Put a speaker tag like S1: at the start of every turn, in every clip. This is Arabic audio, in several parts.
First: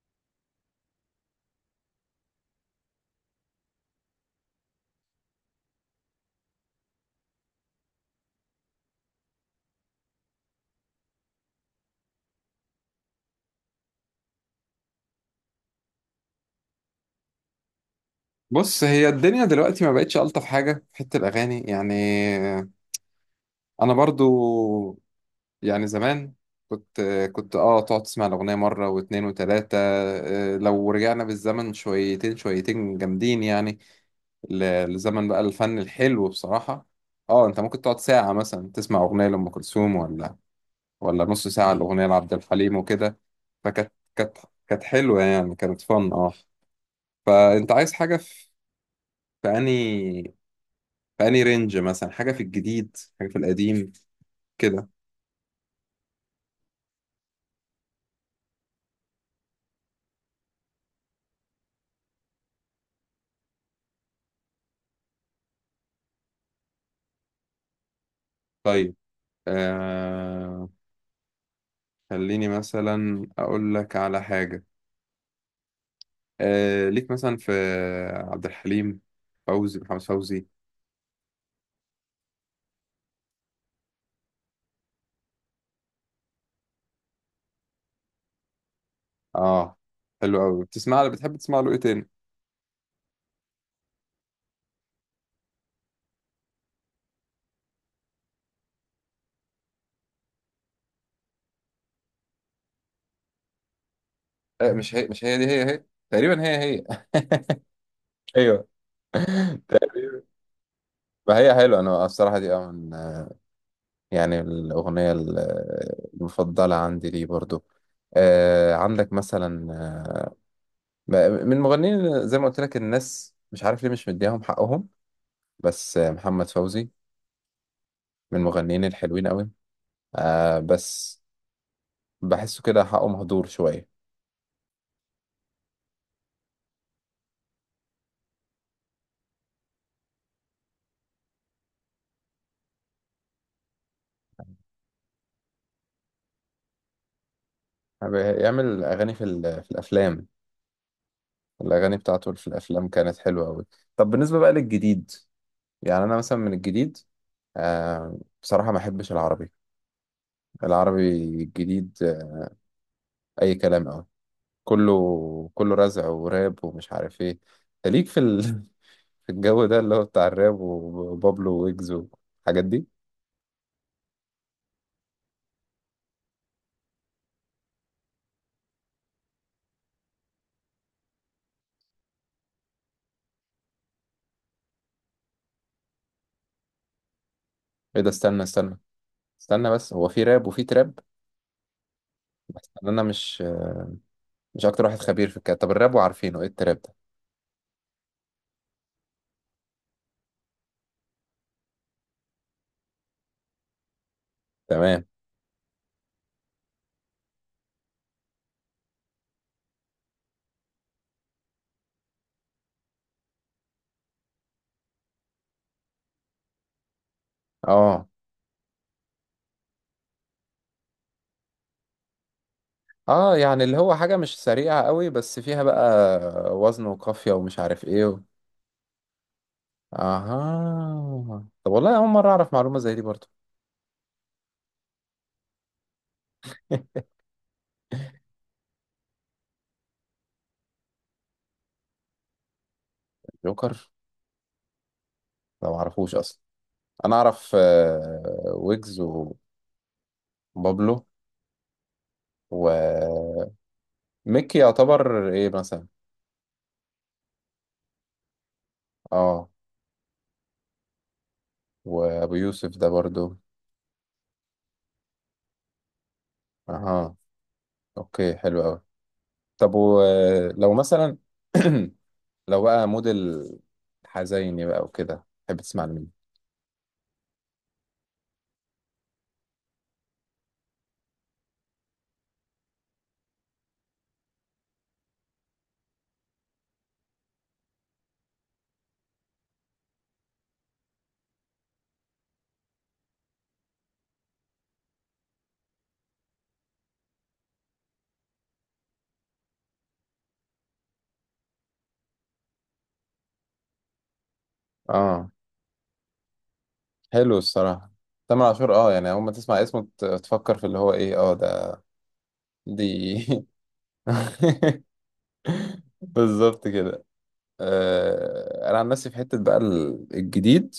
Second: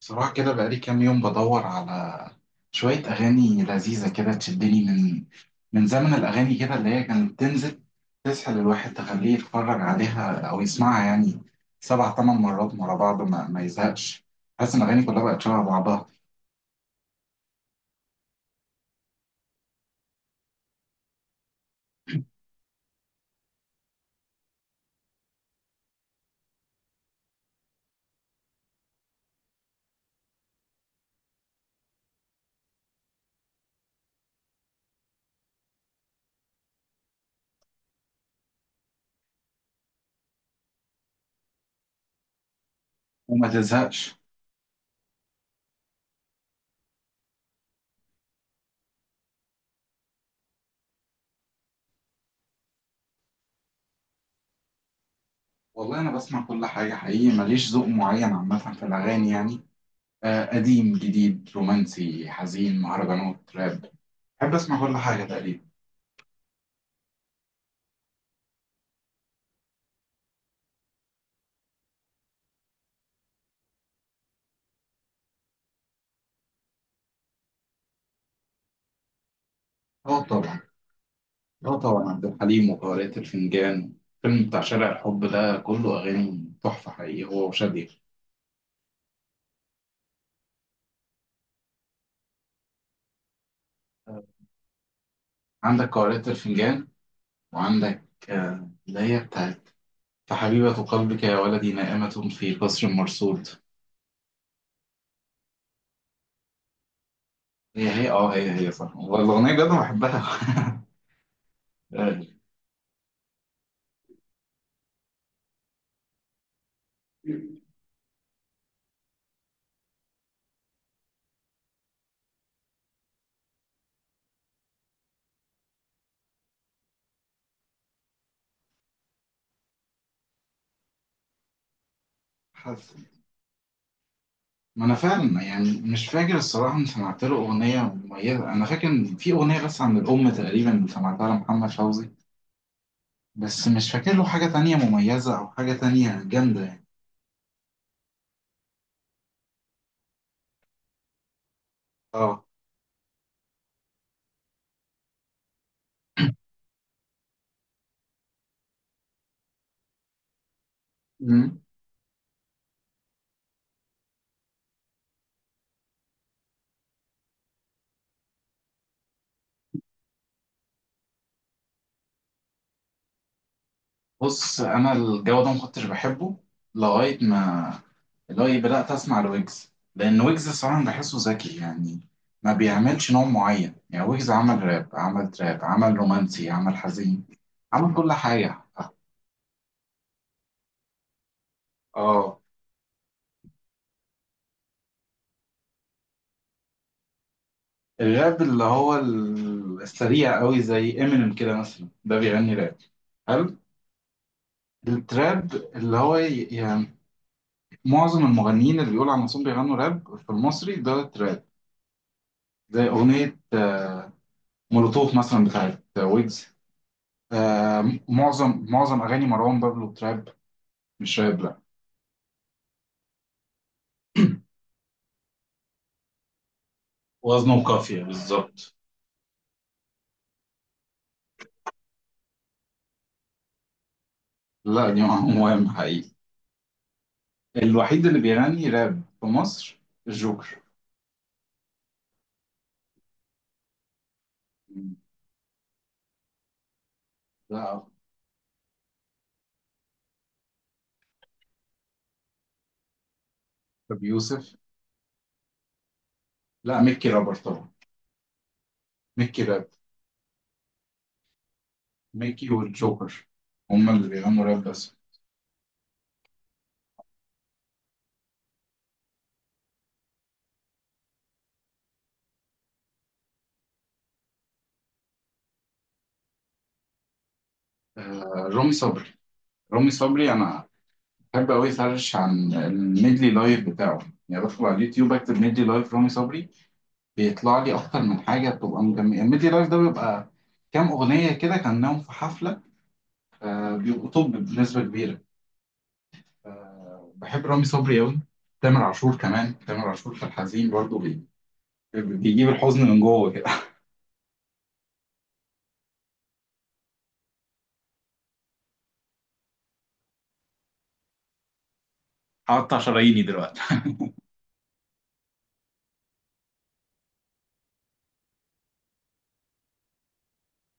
S1: بصراحة كده بقالي كام يوم بدور على شوية أغاني لذيذة كده تشدني من زمن الأغاني كده اللي هي كانت بتنزل تسحل الواحد تخليه يتفرج عليها أو يسمعها، يعني سبع تمن مرات ورا بعض ما يزهقش. حاسس إن الأغاني كلها بقت شبه بعضها
S2: بص، هي الدنيا دلوقتي ما بقتش ألطف حاجة في حتة الأغاني يعني. أنا برضو، يعني زمان كنت كنت تقعد تسمع الأغنية مرة واتنين وتلاتة. لو رجعنا بالزمن شويتين شويتين جامدين يعني، لزمن بقى الفن الحلو بصراحة. اه انت ممكن تقعد ساعة مثلا تسمع أغنية لأم كلثوم، ولا نص ساعة الأغنية لعبد الحليم وكده.
S1: وما
S2: فكانت
S1: تزهقش.
S2: كانت كانت حلوة، يعني كانت فن اه. فأنت عايز حاجة في أنهي؟ فأني رينج مثلا، حاجة في الجديد حاجة في القديم كده.
S1: والله أنا بسمع كل حاجة حقيقي، ماليش ذوق معين عامة في الأغاني، يعني قديم جديد رومانسي حزين مهرجانات راب، بحب أسمع كل حاجة تقريبا.
S2: طيب آه، خليني مثلا أقول لك على حاجة. آه ليك مثلا في عبد الحليم، فوزي، محمد
S1: اه
S2: فوزي.
S1: طبعا. اه طبعا عبد الحليم وقارئة الفنجان، الفيلم بتاع شارع الحب ده كله أغاني تحفة حقيقي، هو وشادية.
S2: اه حلو أوي. بتسمع له، بتحب تسمع له إيه تاني؟
S1: عندك قارئة الفنجان، وعندك اللي هي بتاعت فحبيبة قلبك يا ولدي نائمة في قصر مرصود.
S2: آه، مش هي، مش هي دي، هي هي تقريبا، هي هي.
S1: هي هي هي
S2: ايوه.
S1: هي صح، والأغنية بجد أنا بحبها.
S2: ما هي حلوة. أنا
S1: آه،
S2: الصراحة دي اه من يعني المفضلة عندي ليه برضو. آه عندك مثلا، ب- من المغنيين زي ما قلت لك، الناس مش عارف ليه مش مديهم حقهم، بس محمد فوزي من المغنيين الحلوين قوي، آه بس بحسه كده
S1: حاسس.
S2: حقه مهدور شوية.
S1: ما أنا فعلا يعني مش فاكر الصراحة إن سمعت له أغنية مميزة، أنا فاكر إن في أغنية بس عن الأم تقريبا سمعتها لمحمد فوزي، بس مش فاكر له حاجة تانية مميزة أو حاجة تانية جامدة.
S2: بيعمل أغاني في الأفلام. الأغاني بتاعته
S1: اه.
S2: في الأفلام كانت حلوة قوي. طب بالنسبة بقى للجديد، يعني أنا مثلا من الجديد آه، بصراحة ما أحبش العربي. العربي
S1: مم.
S2: الجديد أي كلام قوي. كله رزع وراب ومش عارف ايه. انت ليك في ال...؟ في الجو ده اللي هو بتاع الراب وبابلو ويجز والحاجات دي.
S1: بص انا الجو ده ما كنتش بحبه لغايه ما لغايه بدات اسمع لويجز، لان ويجز الصراحه أنا بحسه ذكي يعني، ما بيعملش نوع معين، يعني ويجز عمل راب، عمل تراب، عمل رومانسي، عمل حزين، عمل
S2: ايه ده؟
S1: كل
S2: استنى
S1: حاجه.
S2: استنى استنى بس. هو في راب وفي تراب؟
S1: اه.
S2: بس انا مش اكتر واحد خبير في الكلام. طب الراب، وعارفينه، ايه التراب ده؟
S1: الراب اللي هو السريع قوي زي امينيم كده مثلا، ده بيغني راب حلو.
S2: تمام.
S1: التراب اللي هو يعني معظم المغنيين اللي بيقولوا على نفسهم بيغنوا راب في المصري ده تراب، زي اغنيه مولوتوف مثلا بتاعت ويجز.
S2: اه،
S1: معظم اغاني مروان بابلو تراب، مش راب لا.
S2: اه يعني اللي هو حاجة مش سريعة قوي، بس فيها بقى وزن وقافية ومش
S1: وزنه
S2: عارف
S1: قافية
S2: ايه و...
S1: بالظبط.
S2: اها. طب والله اول مرة اعرف معلومة زي دي برضه.
S1: لا دي مهم حقيقي. الوحيد اللي بيغني راب في مصر الجوكر.
S2: جوكر؟
S1: مم.
S2: لا معرفوش اصلا. انا اعرف
S1: لا.
S2: ويجز وبابلو وميكي.
S1: ابو يوسف.
S2: يعتبر ايه مثلا؟
S1: لا ميكي رابر طبعا، ميكي
S2: اه.
S1: راب،
S2: وابو
S1: ميكي
S2: يوسف ده برضو؟
S1: والجوكر هم اللي بيغنوا راب بس.
S2: اها. اوكي، حلو قوي. طب ولو مثلا لو بقى موديل حزيني بقى وكده، تحب تسمع لمين؟
S1: آه. رامي صبري. رامي صبري انا بحب قوي سيرش عن الميدلي لايف بتاعه، يعني بدخل على اليوتيوب اكتب ميدلي لايف رامي صبري بيطلع لي اكتر من حاجه، بتبقى مجمع، ميدي لايف ده بيبقى كام اغنيه كده كانهم في حفله. بيبقوا طب بنسبه كبيره. بحب رامي صبري قوي. تامر عاشور كمان، تامر عاشور في الحزين برضه بيجيب الحزن من جوه كده.
S2: اه، حلو الصراحة. تامر عاشور اه، يعني اول ما تسمع اسمه تفكر في اللي هو ايه اه ده
S1: هقطع
S2: دي.
S1: شراييني دلوقتي.
S2: بالظبط كده. آه، انا عن نفسي في حتة بقى الجديد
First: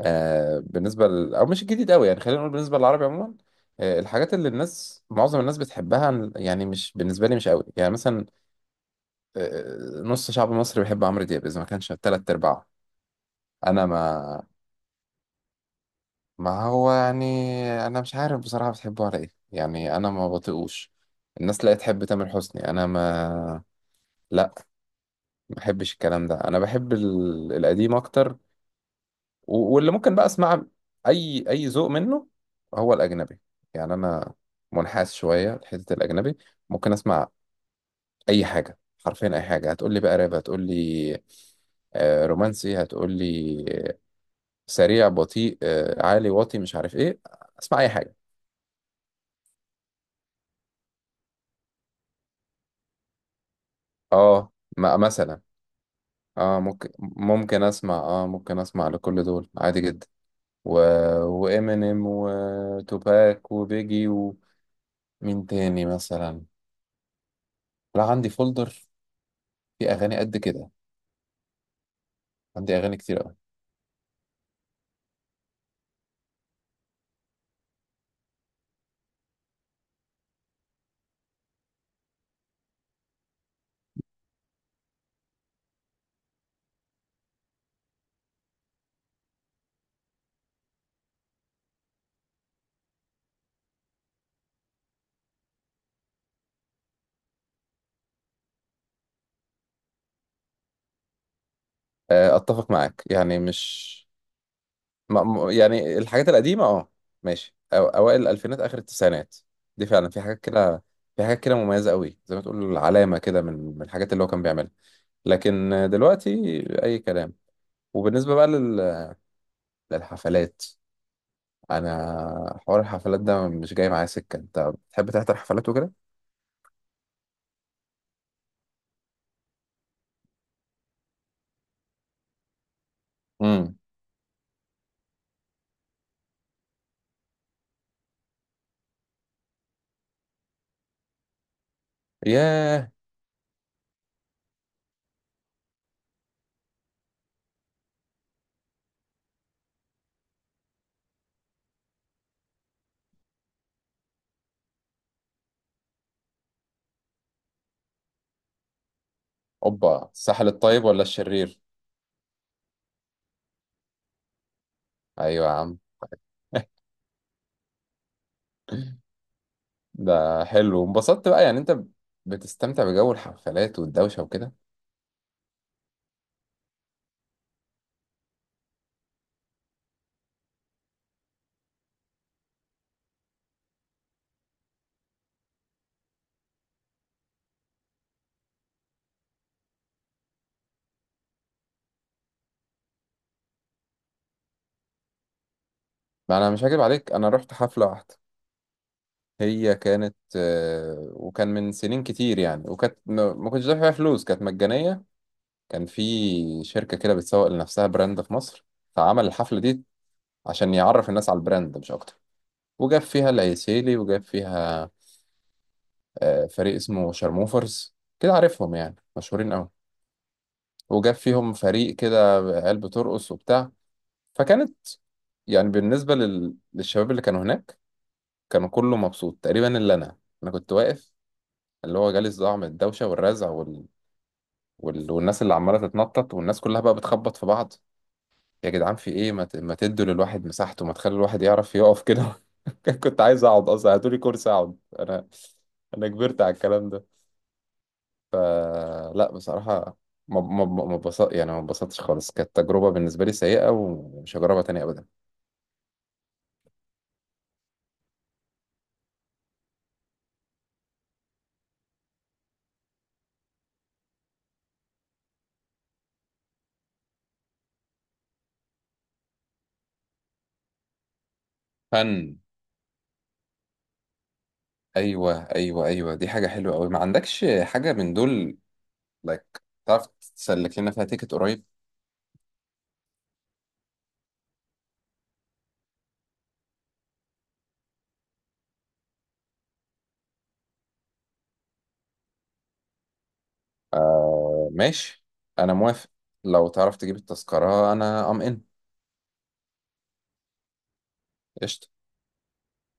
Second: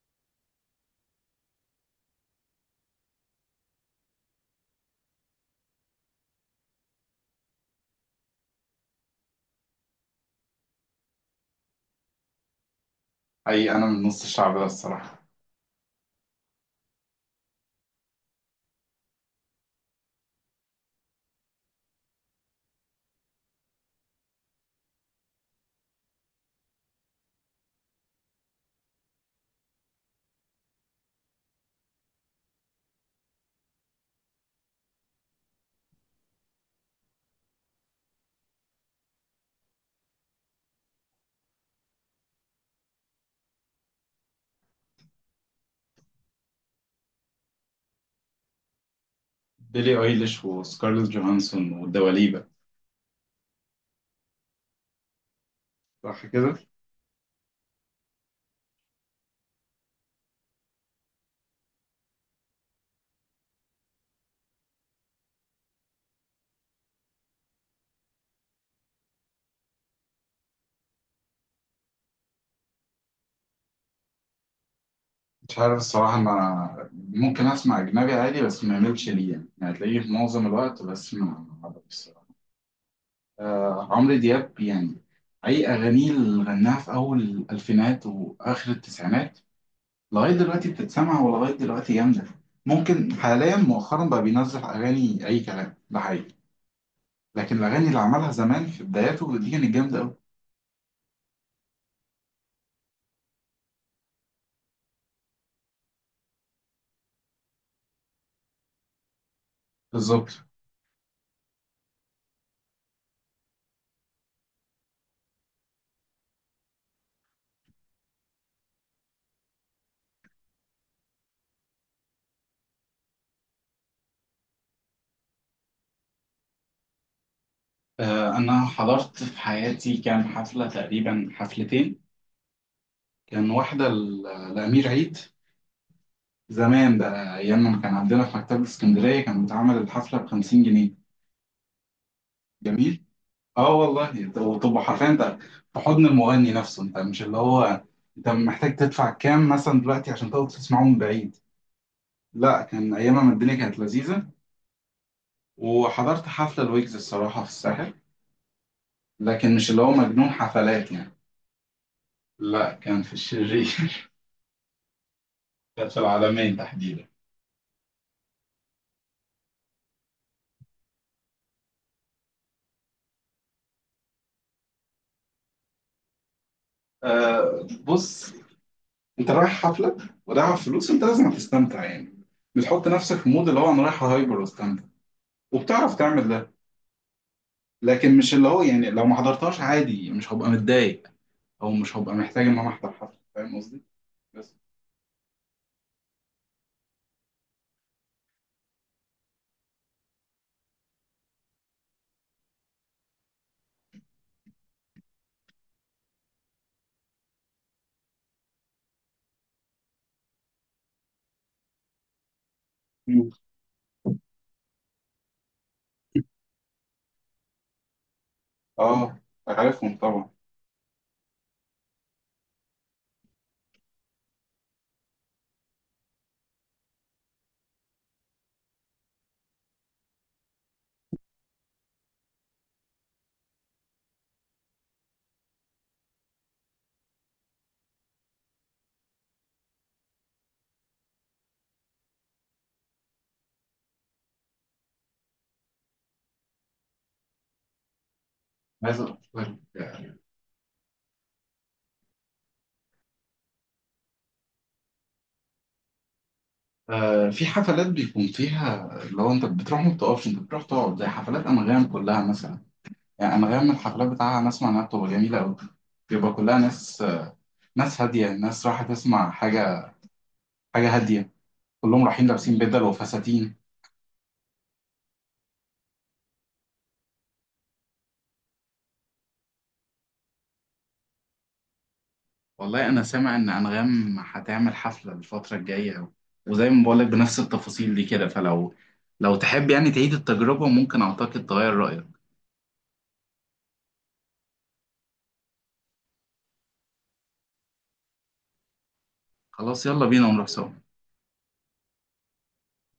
S2: آه، بالنسبة ل... أو مش الجديد أوي يعني، خلينا نقول بالنسبة للعربي عموما. آه، الحاجات اللي الناس، معظم الناس بتحبها، يعني مش بالنسبة لي مش أوي يعني. مثلا آه نص شعب مصر بيحب عمرو دياب، إذا ما كانش تلات أرباعه.
S1: حقيقي انا
S2: أنا
S1: من نص
S2: ما
S1: الشعب ده الصراحه.
S2: ما هو يعني، أنا مش عارف بصراحة بتحبه على إيه، يعني أنا ما بطيقوش. الناس لا تحب تامر حسني، أنا لا ما بحبش الكلام ده. أنا بحب ال... القديم أكتر. و- واللي ممكن بقى اسمع اي ذوق منه، هو الاجنبي. يعني انا منحاز شويه لحته الاجنبي. ممكن اسمع اي حاجه، حرفيا اي حاجه. هتقول لي بقى راب، هتقول لي رومانسي، هتقول لي سريع بطيء عالي واطي مش عارف ايه، اسمع اي حاجه.
S1: بيلي ايليش وسكارلت جوهانسون والدواليبة.
S2: اه مثلا.
S1: صح كده.
S2: اه، ممكن اسمع، اه ممكن اسمع لكل دول عادي جدا. و... وامينيم وتوباك وبيجي، ومين تاني مثلا؟ لا عندي فولدر في اغاني قد كده، عندي اغاني كتير قوي.
S1: مش عارف الصراحة، أنا ممكن أسمع أجنبي عادي بس ما يملش لي يعني، يعني هتلاقيه في معظم الوقت، بس ما آه، عمرو دياب يعني أي أغانيه اللي غناها في أول الألفينات وآخر التسعينات لغاية دلوقتي بتتسمع، ولغاية دلوقتي جامدة. ممكن حاليا مؤخرا بقى بينزل أغاني أي كلام ده حقيقي، لكن الأغاني اللي عملها زمان في بداياته دي كانت جامدة أوي.
S2: آه، اتفق معاك، يعني مش ما... م- يعني الحاجات القديمه اه ماشي، أو... اوائل الالفينات اخر التسعينات دي فعلا في
S1: بالظبط.
S2: حاجات كده، في حاجات كده مميزه قوي، زي ما تقول علامه كده، من الحاجات اللي هو كان بيعملها. لكن آه، دلوقتي اي كلام. وبالنسبه بقى لل... للحفلات، انا حوار الحفلات ده مش جاي معايا سكه. انت بتحب تحضر حفلات وكده؟
S1: آه، أنا حضرت في حياتي كام حفلة تقريبا، حفلتين. كان
S2: امم.
S1: واحدة لأمير عيد. زمان بقى أيام ما كان عندنا في مكتبة اسكندرية كان بيتعمل الحفلة بـ50 جنيه.
S2: ياه.
S1: جميل. اه والله، انت وتبقى حرفيا انت في حضن المغني نفسه، انت مش اللي هو انت محتاج تدفع كام مثلا دلوقتي عشان تقعد تسمعه من بعيد. لا كان ايامها ما الدنيا كانت لذيذه. وحضرت حفله الويجز الصراحه في الساحل، لكن مش اللي هو
S2: اوبا،
S1: مجنون
S2: الساحل الطيب
S1: حفلات
S2: ولا
S1: يعني.
S2: الشرير؟
S1: لا كان في الشرير.
S2: ايوه يا عم.
S1: كانت في العالمين تحديدا.
S2: ده حلو. وانبسطت بقى يعني؟ انت بتستمتع بجو الحفلات والدوشة وكده؟
S1: آه، بص انت رايح حفله ورايح على فلوس، انت لازم تستمتع يعني. بتحط نفسك في مود اللي هو انا رايح هايبر واستمتع، وبتعرف تعمل ده. لكن مش اللي هو يعني لو ما حضرتهاش عادي مش هبقى متضايق، او مش هبقى محتاج ان انا احضر حفله، فاهم قصدي؟ بس.
S2: ما انا مش هكذب عليك، انا رحت حفلة واحدة. هي كانت آه، وكان من سنين كتير يعني، وكانت ما كنتش دافع فيها فلوس، كانت مجانية. كان في شركة كده بتسوق لنفسها براند في مصر، فعمل الحفلة دي عشان يعرف الناس على البراند مش اكتر. وجاب فيها
S1: مم.
S2: العيسيلي، وجاب فيها آه، فريق اسمه شرموفرز، كده عارفهم يعني
S1: اه.
S2: مشهورين قوي.
S1: عارفهم طبعا.
S2: وجاب فيهم فريق كده عيال بترقص وبتاع. فكانت يعني بالنسبة لل... للشباب اللي كانوا هناك، كانوا كله مبسوط تقريبا إلا أنا. أنا كنت واقف اللي هو جالي الصداع من الدوشة والرزع وال... وال... والناس اللي عمالة تتنطط، والناس كلها بقى بتخبط في بعض. يا جدعان في إيه، ما تدوا للواحد مساحته، ما تخلي الواحد يعرف يقف كده. كنت عايز أقعد أصلا، هاتولي كرسي أقعد أنا، أنا كبرت على الكلام ده.
S1: عايز اقول
S2: فلا
S1: لك،
S2: بصراحة، ما ما ما ما اتبسط- يعني ما اتبسطتش خالص. كانت تجربة بالنسبة لي سيئة، ومش هجربها تاني أبدا.
S1: آه، في حفلات بيكون فيها لو انت بتروح ما بتقفش، انت بتروح تقعد، زي حفلات انغام كلها مثلا. يعني انغام الحفلات بتاعها انا اسمع انها بتبقى جميله قوي، بيبقى كلها ناس، ناس هاديه، ناس رايحه تسمع حاجه، حاجه هاديه، كلهم رايحين
S2: فن.
S1: لابسين بدل وفساتين.
S2: ايوه ايوه ايوه، دي حاجه حلوه قوي. ما عندكش حاجه من دول like، تعرف تسلك لنا فيها تيكت قريب؟
S1: والله انا سامع ان انغام هتعمل حفله الفتره الجايه، وزي ما بقولك بنفس التفاصيل دي كده، فلو تحب يعني تعيد التجربه ممكن اعتقد تغير رايك.
S2: آه ماشي، انا موافق. لو تعرف تجيب التذكره انا ام ان.
S1: خلاص يلا بينا ونروح سوا.
S2: قشطه.